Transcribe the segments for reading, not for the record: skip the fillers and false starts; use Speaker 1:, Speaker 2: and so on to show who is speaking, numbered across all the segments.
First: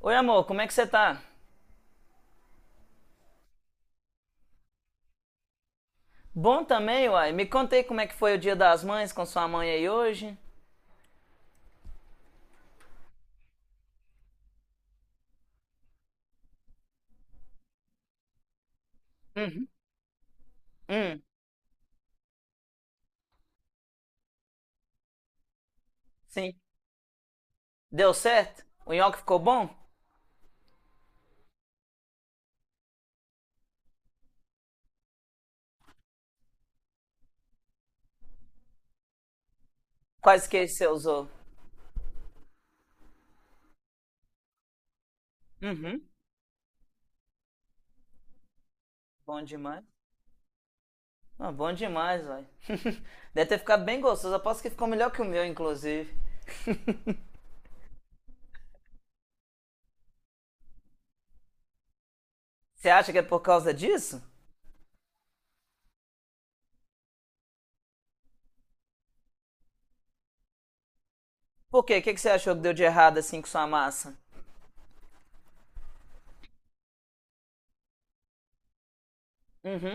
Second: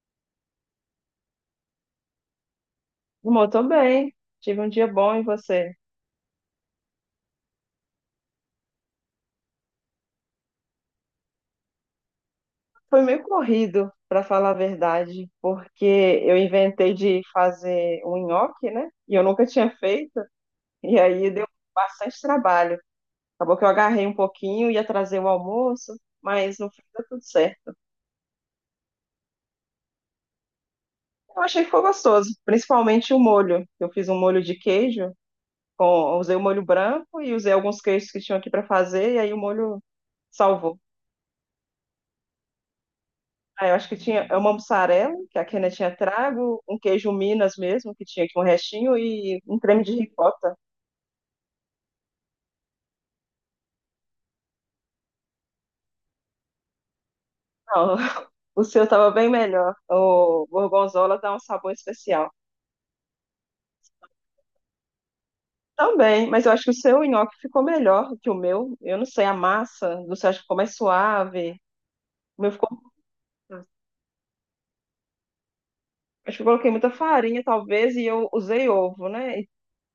Speaker 1: Oi, amor, como é que você tá?
Speaker 2: Amor, tô bem. Tive um dia bom e você?
Speaker 1: Bom também, uai. Me contei como é que foi o Dia das Mães com sua mãe aí hoje.
Speaker 2: Foi meio corrido, para falar a verdade, porque eu inventei de fazer um nhoque, né? E eu nunca
Speaker 1: Uhum.
Speaker 2: tinha feito, e
Speaker 1: Hum,
Speaker 2: aí deu bastante trabalho. Acabou que eu agarrei um pouquinho, ia trazer o almoço,
Speaker 1: sim.
Speaker 2: mas no fim deu tudo certo.
Speaker 1: Deu certo? O nhoque ficou bom?
Speaker 2: Eu achei que ficou gostoso, principalmente o molho. Eu fiz um molho de queijo, usei o molho branco e usei alguns queijos que tinham aqui para fazer, e aí o molho
Speaker 1: Quais queijos
Speaker 2: salvou.
Speaker 1: você usou?
Speaker 2: Ah, eu acho que tinha é uma mussarela, que a Kenia tinha
Speaker 1: Uhum.
Speaker 2: trago, um queijo Minas mesmo, que tinha aqui um restinho,
Speaker 1: Bom
Speaker 2: e um creme
Speaker 1: demais.
Speaker 2: de ricota.
Speaker 1: Ah, bom demais, uai. Deve ter ficado bem gostoso. Aposto que ficou melhor que o meu, inclusive.
Speaker 2: Não, o seu estava bem melhor. O gorgonzola dá um sabor especial.
Speaker 1: Você acha que é por causa disso?
Speaker 2: Também, mas eu acho que o seu nhoque ficou melhor que o meu. Eu não sei, a massa do seu acho que ficou mais suave.
Speaker 1: Por quê? O que que você
Speaker 2: O meu
Speaker 1: achou que
Speaker 2: ficou.
Speaker 1: deu de errado assim com sua massa?
Speaker 2: Acho que eu coloquei muita farinha, talvez, e eu usei ovo, né?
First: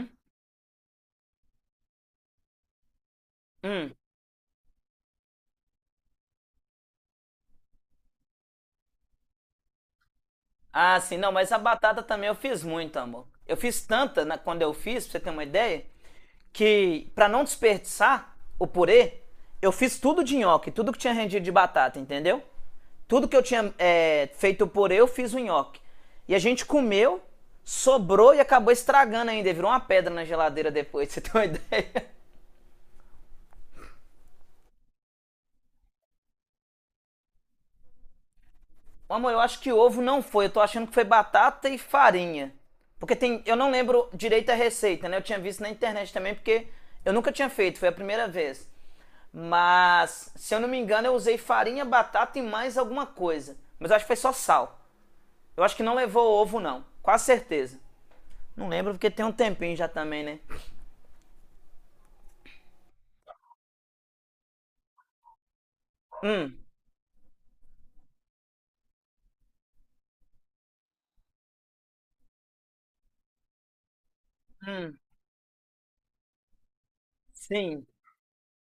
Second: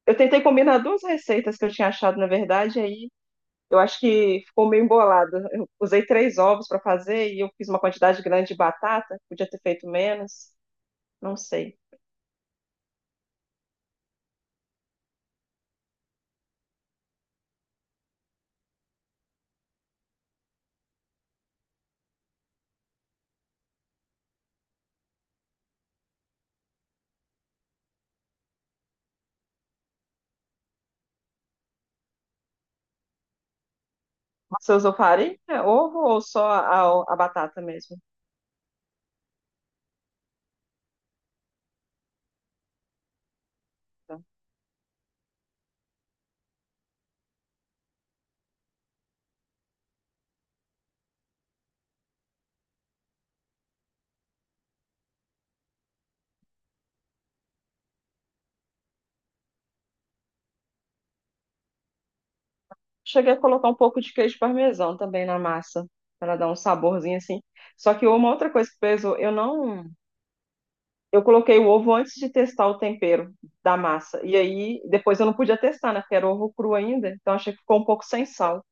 Speaker 2: Eu tentei combinar duas receitas que eu tinha achado, na verdade, aí eu acho que ficou meio embolado. Eu usei três ovos para fazer e eu fiz uma quantidade grande de batata, podia ter feito menos,
Speaker 1: Ah, sim, não,
Speaker 2: não
Speaker 1: mas a
Speaker 2: sei.
Speaker 1: batata também eu fiz muito, amor. Eu fiz quando eu fiz, pra você ter uma ideia, que pra não desperdiçar o purê, eu fiz tudo de nhoque, tudo que tinha rendido de batata, entendeu? Tudo que eu tinha feito o purê, eu fiz o nhoque. E a gente comeu, sobrou e acabou estragando ainda, virou uma pedra na geladeira depois, pra você ter uma ideia.
Speaker 2: Você usou farinha, ovo ou só a batata mesmo?
Speaker 1: Amor, eu acho que ovo não foi. Eu tô achando que foi batata e farinha. Porque eu não lembro
Speaker 2: Tá.
Speaker 1: direito a receita, né? Eu tinha visto na internet também, porque eu nunca tinha feito, foi a primeira vez. Mas, se eu não me engano, eu usei farinha, batata e mais alguma coisa. Mas eu acho que foi só sal. Eu acho que não levou ovo, não. Quase certeza. Não lembro porque tem um tempinho já também, né?
Speaker 2: Cheguei a colocar um pouco de queijo parmesão também na massa, para dar um
Speaker 1: Hum,
Speaker 2: saborzinho assim. Só que uma outra coisa que pesou, eu não, eu coloquei o ovo antes de testar o tempero da massa. E aí depois eu não podia testar, né? Porque era ovo cru ainda, então achei que ficou
Speaker 1: sim.
Speaker 2: um pouco sem sal.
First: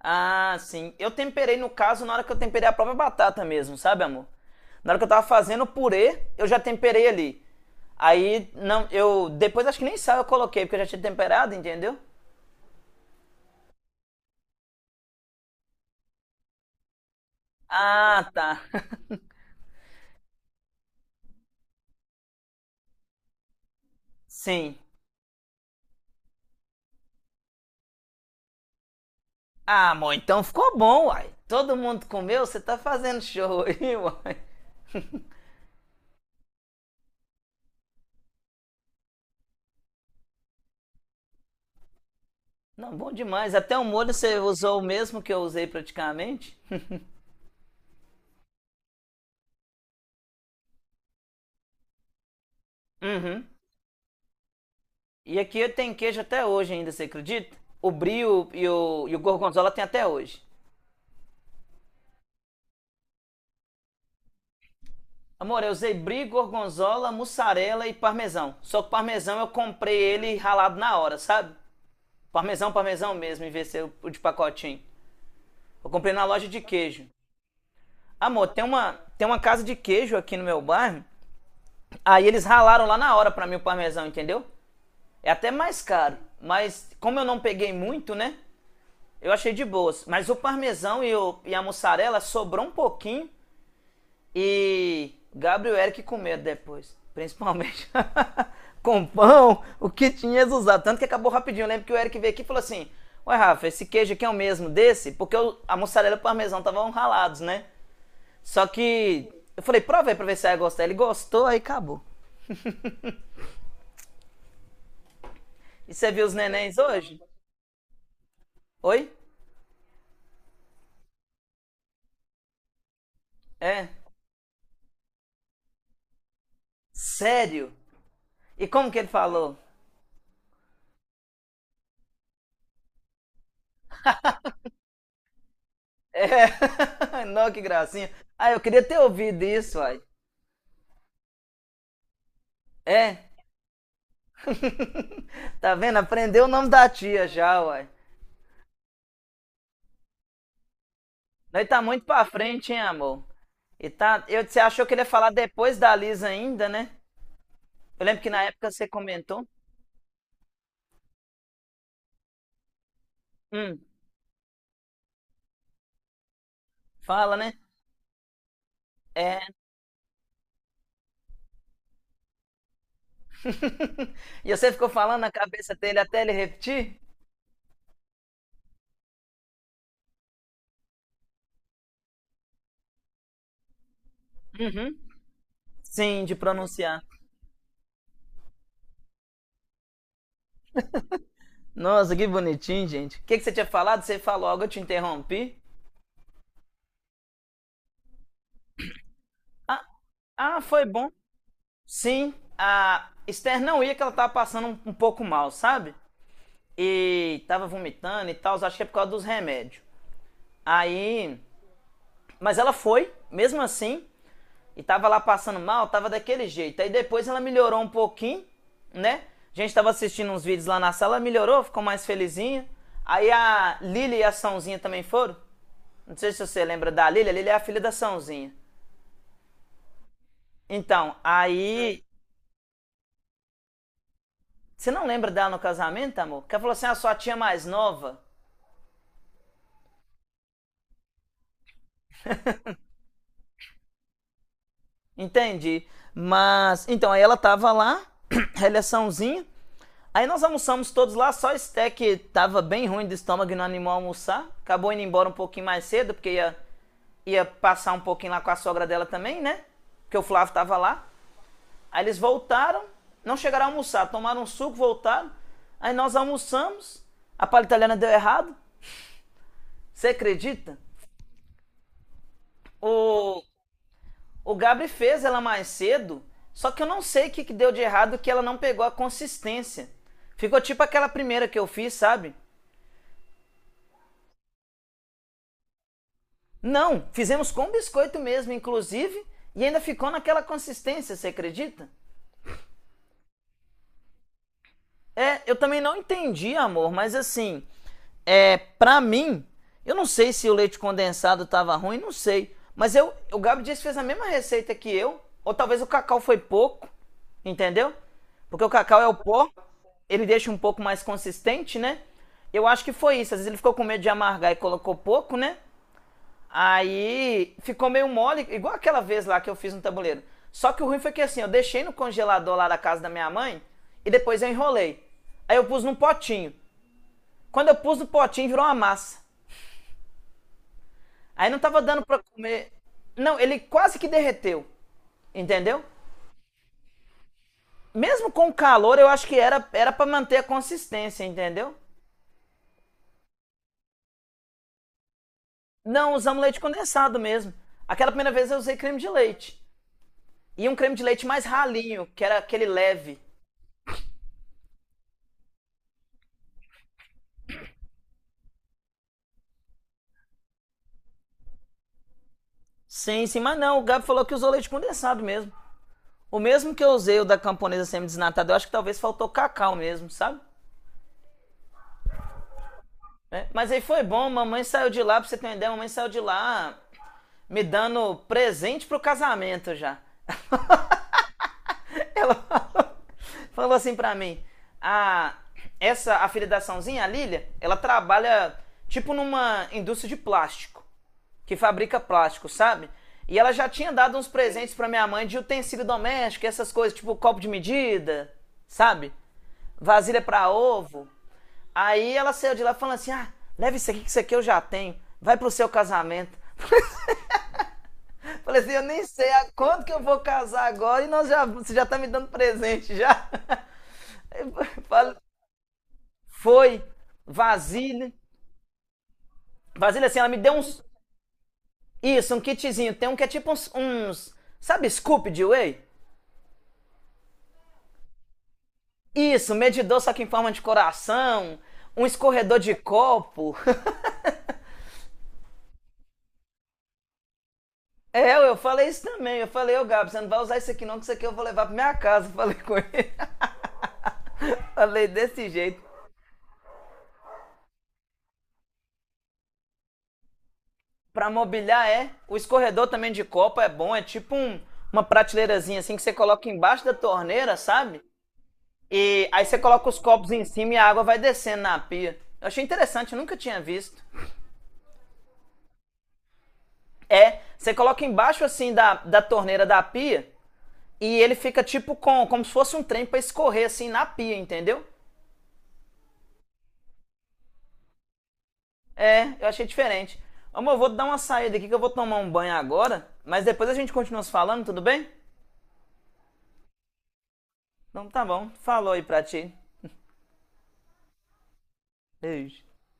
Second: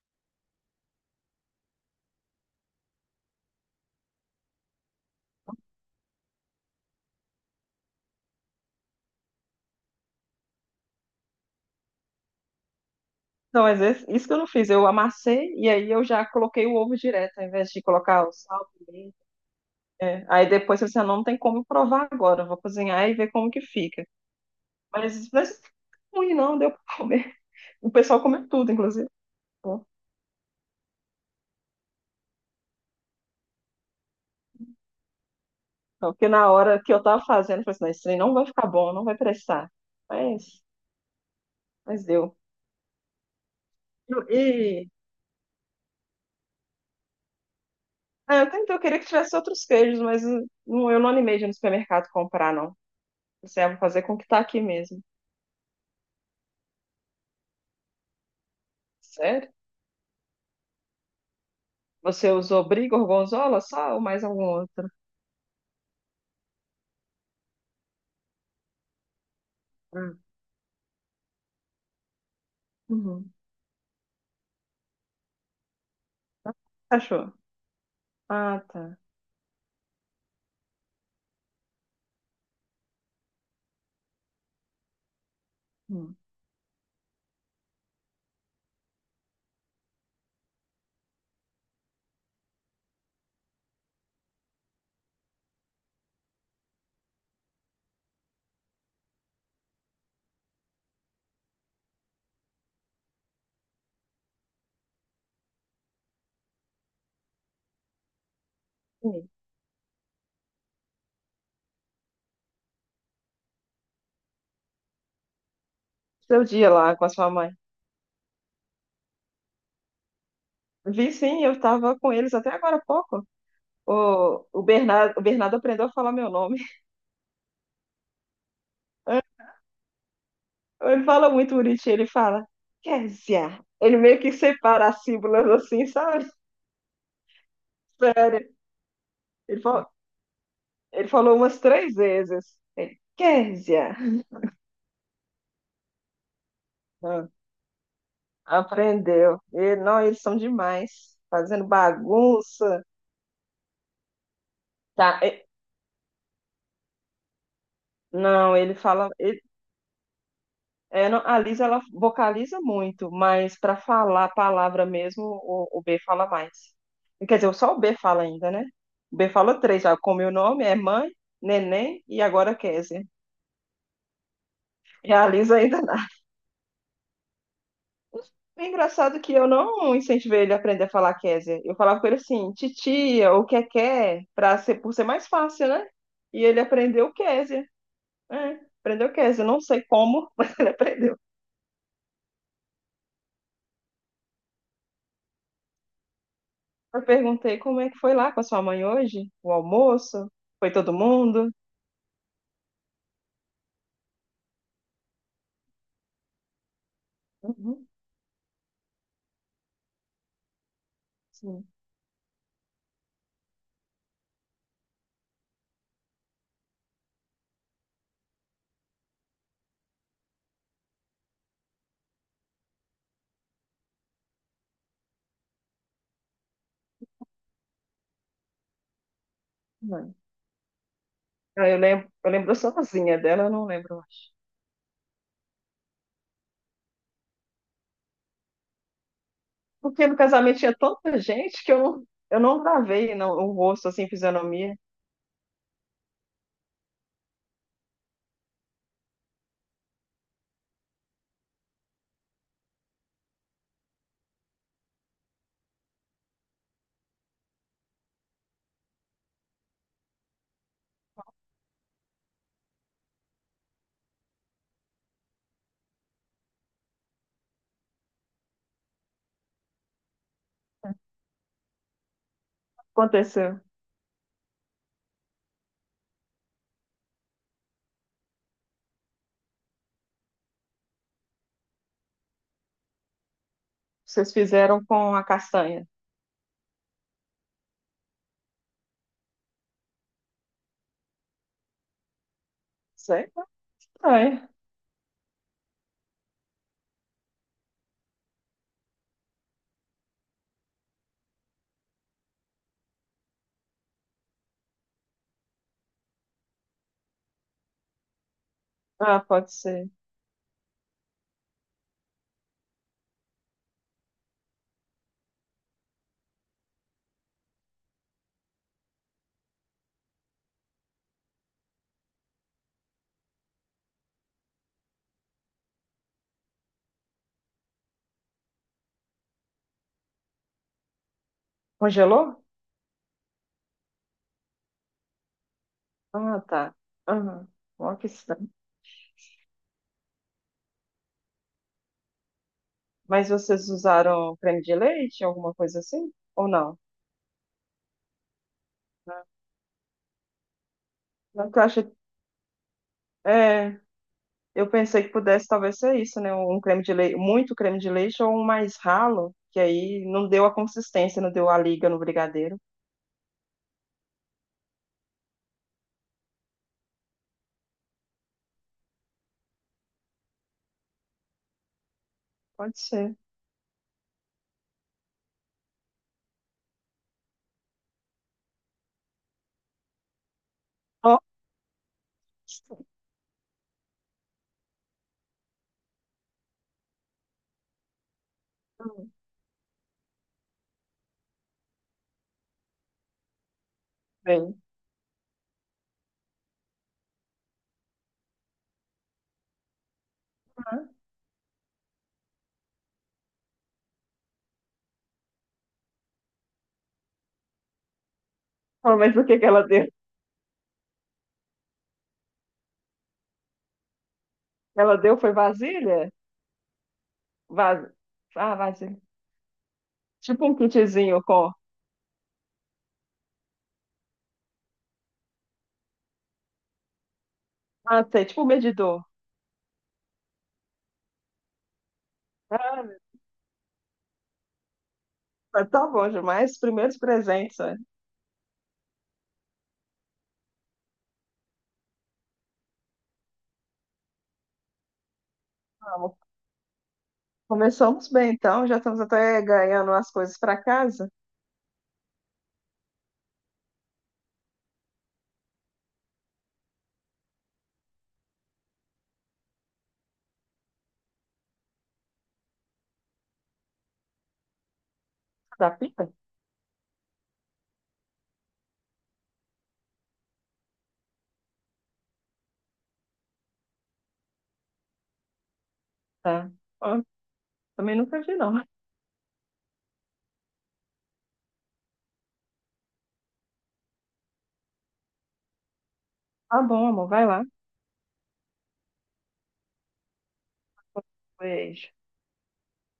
Speaker 1: Ah, sim. Eu temperei, no caso, na hora que eu temperei a própria batata mesmo, sabe, amor? Na hora que eu tava fazendo o purê, eu já temperei ali. Aí, não, eu. Depois acho que nem sal eu coloquei, porque eu já tinha temperado, entendeu?
Speaker 2: Não, mas isso que eu não fiz. Eu amassei e aí eu já coloquei o ovo direto, ao invés de colocar
Speaker 1: Ah,
Speaker 2: o
Speaker 1: tá.
Speaker 2: sal, pimenta. É. Aí depois você não tem como provar agora. Eu vou cozinhar e ver como que fica.
Speaker 1: Sim.
Speaker 2: Mas ruim não, deu pra comer. O pessoal comeu tudo, inclusive. Bom,
Speaker 1: Ah, amor, então ficou bom, uai. Todo mundo comeu, você tá fazendo show aí, uai.
Speaker 2: não, porque na hora que eu tava fazendo, eu falei assim, não, isso aí não vai ficar bom, não vai prestar. Mas, mas deu.
Speaker 1: Não, bom demais. Até o molho você
Speaker 2: E, e-
Speaker 1: usou o mesmo que eu usei praticamente.
Speaker 2: ah, eu tentei, eu queria que tivesse outros queijos, mas não, eu não animei de ir no supermercado comprar, não.
Speaker 1: Uhum.
Speaker 2: Você vai fazer com o que tá aqui mesmo.
Speaker 1: E aqui eu tenho queijo até hoje ainda, você acredita? O brie e o
Speaker 2: Sério?
Speaker 1: gorgonzola tem até hoje.
Speaker 2: Você usou brie, gorgonzola só ou mais algum outro?
Speaker 1: Amor, eu usei brie, gorgonzola, mussarela e parmesão. Só que o parmesão eu comprei
Speaker 2: Hum.
Speaker 1: ele ralado na hora, sabe? Parmesão, parmesão
Speaker 2: Uhum.
Speaker 1: mesmo, em vez de ser o de pacotinho. Eu comprei na loja de queijo.
Speaker 2: Achou?
Speaker 1: Amor,
Speaker 2: Ah,
Speaker 1: tem uma,
Speaker 2: tá.
Speaker 1: tem uma casa de queijo aqui no meu bairro. Aí eles ralaram lá na hora pra mim o parmesão, entendeu? É até mais
Speaker 2: Hum.
Speaker 1: caro, mas como eu não peguei muito, né? Eu achei de boas. Mas o parmesão e a mussarela sobrou um pouquinho. E Gabriel Eric com medo depois, principalmente. com pão, o que tinha usado. Tanto que acabou rapidinho. Eu lembro que o Eric veio aqui e falou assim: Ué, Rafa, esse queijo aqui é o mesmo desse? Porque a mussarela e o parmesão estavam ralados, né? Só
Speaker 2: E
Speaker 1: que eu falei: Prova aí pra ver se vai gostar. Ele gostou, aí acabou. E você viu os
Speaker 2: seu dia
Speaker 1: nenéns
Speaker 2: lá com a
Speaker 1: hoje?
Speaker 2: sua mãe.
Speaker 1: Oi?
Speaker 2: Vi sim, eu estava com eles até agora há pouco.
Speaker 1: É.
Speaker 2: O Bernardo, o Bernardo aprendeu a falar meu nome.
Speaker 1: Sério? E como que ele falou?
Speaker 2: Ele fala muito bonitinho, ele fala, Kézia. Ele meio que separa as sílabas assim,
Speaker 1: É.
Speaker 2: sabe?
Speaker 1: Não, que gracinha. Ah,
Speaker 2: Sério.
Speaker 1: eu queria ter ouvido
Speaker 2: Ele
Speaker 1: isso,
Speaker 2: falou,
Speaker 1: uai.
Speaker 2: ele falou umas três vezes. Ele,
Speaker 1: É.
Speaker 2: Kézia.
Speaker 1: Tá vendo? Aprendeu o nome da tia
Speaker 2: Ah,
Speaker 1: já, uai.
Speaker 2: aprendeu. E, não, eles são demais.
Speaker 1: Nós
Speaker 2: Fazendo
Speaker 1: tá muito pra frente, hein,
Speaker 2: bagunça.
Speaker 1: amor? E tá. Eu, você achou que ele ia
Speaker 2: Tá,
Speaker 1: falar depois da Lisa ainda, né? Eu lembro que na
Speaker 2: não,
Speaker 1: época
Speaker 2: ele
Speaker 1: você
Speaker 2: fala.
Speaker 1: comentou.
Speaker 2: É, não, a Liz ela vocaliza muito, mas para
Speaker 1: Hum,
Speaker 2: falar a palavra mesmo, o B fala mais.
Speaker 1: Fala,
Speaker 2: Quer
Speaker 1: né?
Speaker 2: dizer, só o B fala ainda, né? O B
Speaker 1: É.
Speaker 2: falou três já, como meu nome é mãe, neném e agora Kézia.
Speaker 1: E você ficou
Speaker 2: E
Speaker 1: falando
Speaker 2: a
Speaker 1: na
Speaker 2: Liz
Speaker 1: cabeça
Speaker 2: ainda não.
Speaker 1: dele até ele repetir?
Speaker 2: É engraçado é que eu não incentivei ele a aprender a falar Kézia. Eu falava com ele assim, titia, ou que quer, para ser, por
Speaker 1: Uhum.
Speaker 2: ser mais fácil, né?
Speaker 1: Sim, de
Speaker 2: E ele
Speaker 1: pronunciar.
Speaker 2: aprendeu Kézia. É, aprendeu Kézia. Eu não sei como, mas aprendeu.
Speaker 1: Nossa, que bonitinho, gente. O que, que você tinha falado? Você falou algo, eu te interrompi.
Speaker 2: Eu perguntei como é que foi lá com a sua mãe hoje, o
Speaker 1: Ah,
Speaker 2: almoço,
Speaker 1: ah,
Speaker 2: foi
Speaker 1: foi
Speaker 2: todo
Speaker 1: bom.
Speaker 2: mundo?
Speaker 1: Sim, a Esther não ia que ela tava passando um pouco mal, sabe? E tava
Speaker 2: Uhum,
Speaker 1: vomitando e tal, acho que é por causa dos remédios. Aí,
Speaker 2: sim,
Speaker 1: mas ela foi, mesmo assim, e tava lá passando mal, tava daquele jeito. Aí depois ela melhorou um pouquinho, né? A gente tava assistindo uns vídeos lá na sala, ela melhorou, ficou mais felizinha. Aí a Lili e a Sãozinha também foram. Não sei se você lembra da Lili, a Lili é a filha da Sãozinha.
Speaker 2: mãe.
Speaker 1: Então,
Speaker 2: Ah, eu
Speaker 1: aí.
Speaker 2: lembro, eu lembro sozinha dela, eu não lembro, eu acho.
Speaker 1: Você não lembra dela no casamento, amor? Que ela falou assim: a sua tia mais nova.
Speaker 2: Porque no casamento tinha tanta gente que eu não gravei não, o rosto, assim, fisionomia.
Speaker 1: Entende. Mas, então, aí ela tava lá, relaçãozinha. Aí nós almoçamos todos lá, só Sté que tava bem ruim do estômago e não animou a almoçar. Acabou indo embora um pouquinho mais cedo, porque ia, ia passar um pouquinho lá com a sogra dela também, né? Porque o Flávio tava lá. Aí eles voltaram, não chegaram a almoçar, tomaram um suco, voltaram. Aí nós almoçamos, a palha italiana deu errado. Você acredita? O,
Speaker 2: Aconteceu.
Speaker 1: O Gabri fez ela mais cedo, só que eu não sei o que, que deu de errado que ela não pegou a consistência. Ficou tipo aquela primeira que eu fiz, sabe?
Speaker 2: Vocês fizeram com a castanha.
Speaker 1: Não, fizemos com biscoito mesmo, inclusive, e ainda ficou naquela consistência, você acredita?
Speaker 2: Sei, castanha.
Speaker 1: É, eu também não entendi, amor, mas assim, é, pra mim, eu não sei se o leite condensado tava ruim, não sei. Mas eu, o Gabi disse que fez a mesma receita que eu, ou talvez o cacau foi pouco, entendeu? Porque o cacau é o
Speaker 2: Ah,
Speaker 1: pó,
Speaker 2: pode ser.
Speaker 1: ele deixa um pouco mais consistente, né? Eu acho que foi isso. Às vezes ele ficou com medo de amargar e colocou pouco, né? Aí ficou meio mole, igual aquela vez lá que eu fiz no tabuleiro. Só que o ruim foi que assim, eu deixei no congelador lá da casa da minha mãe e depois eu enrolei. Aí eu pus num potinho. Quando eu pus no potinho, virou uma massa. Aí não tava dando pra
Speaker 2: Congelou?
Speaker 1: comer. Não, ele quase que derreteu. Entendeu?
Speaker 2: Ah, tá. Aham. Ó, que
Speaker 1: Mesmo com
Speaker 2: estranho.
Speaker 1: o calor, eu acho que era para manter a consistência, entendeu?
Speaker 2: Mas vocês usaram creme de leite, alguma coisa
Speaker 1: Não,
Speaker 2: assim?
Speaker 1: usamos
Speaker 2: Ou
Speaker 1: leite
Speaker 2: não?
Speaker 1: condensado mesmo. Aquela primeira vez eu usei creme de leite. E um creme de leite mais
Speaker 2: Não, que eu acho.
Speaker 1: ralinho, que era aquele leve.
Speaker 2: É, eu pensei que pudesse talvez ser isso, né? Um creme de leite, muito creme de leite ou um mais ralo, que aí não deu a consistência, não deu a liga no brigadeiro.
Speaker 1: Sim, sim, mas não, o Gabi falou que usou leite condensado mesmo. O mesmo que eu usei o da camponesa semi-desnatada, eu acho que talvez faltou cacau mesmo, sabe?
Speaker 2: Pode ser.
Speaker 1: É, mas aí foi bom, mamãe saiu de lá, pra você ter uma ideia, mamãe saiu de lá me dando presente pro casamento já.
Speaker 2: Nossa,
Speaker 1: Ela falou assim pra mim: a, essa afiliaçãozinha, a Lilia, ela trabalha
Speaker 2: tudo
Speaker 1: tipo numa indústria de plástico, que fabrica plástico, sabe? E ela já tinha dado uns
Speaker 2: bem.
Speaker 1: presentes pra minha mãe de utensílio doméstico, essas coisas, tipo copo de medida, sabe? Vasilha pra ovo. Aí ela saiu de lá falando assim: ah, leva isso aqui, que isso aqui eu já tenho. Vai pro seu casamento. Falei assim: eu
Speaker 2: Ah,
Speaker 1: nem
Speaker 2: mas o
Speaker 1: sei
Speaker 2: que que
Speaker 1: a
Speaker 2: ela
Speaker 1: quanto
Speaker 2: deu?
Speaker 1: que eu vou casar agora e nós já, você já tá me dando presente já.
Speaker 2: Ela deu foi vasilha?
Speaker 1: Foi.
Speaker 2: Vas...
Speaker 1: Vasilha.
Speaker 2: ah, vasilha.
Speaker 1: Vasilha, assim, ela me
Speaker 2: Tipo
Speaker 1: deu
Speaker 2: um
Speaker 1: uns.
Speaker 2: kitzinho com.
Speaker 1: Isso, um kitzinho. Tem um que é tipo uns, sabe, scoop de whey?
Speaker 2: Ah, sei, tipo um medidor.
Speaker 1: Isso, medidor só que em forma de coração. Um escorredor de
Speaker 2: Ah, meu
Speaker 1: copo.
Speaker 2: Deus, tá bom demais. Primeiros presentes, né?
Speaker 1: É, eu falei isso também. Eu falei, ô Gabi, você não vai usar isso aqui não, que isso aqui eu vou levar pra minha casa. Falei com ele. Falei desse jeito.
Speaker 2: Vamos. Começamos bem, então. Já estamos até ganhando as coisas para casa.
Speaker 1: Pra mobiliar é. O escorredor também de copo é bom. É tipo um, uma prateleirazinha assim que você coloca embaixo da torneira, sabe? E aí você coloca os copos em cima e a água vai descendo na pia. Eu achei interessante, eu nunca tinha visto.
Speaker 2: Da pipa.
Speaker 1: É, você coloca embaixo assim da torneira da pia e ele fica tipo com, como se fosse um trem pra escorrer assim na pia, entendeu?
Speaker 2: Tá. Ó, também nunca vi, não.
Speaker 1: É, eu achei diferente. Amor, eu vou dar uma saída aqui que eu vou tomar um banho agora, mas depois a gente continua se falando, tudo bem?
Speaker 2: Tá bom, amor, vai lá.
Speaker 1: Então tá bom, falou aí pra ti.
Speaker 2: Pois.
Speaker 1: Beijo.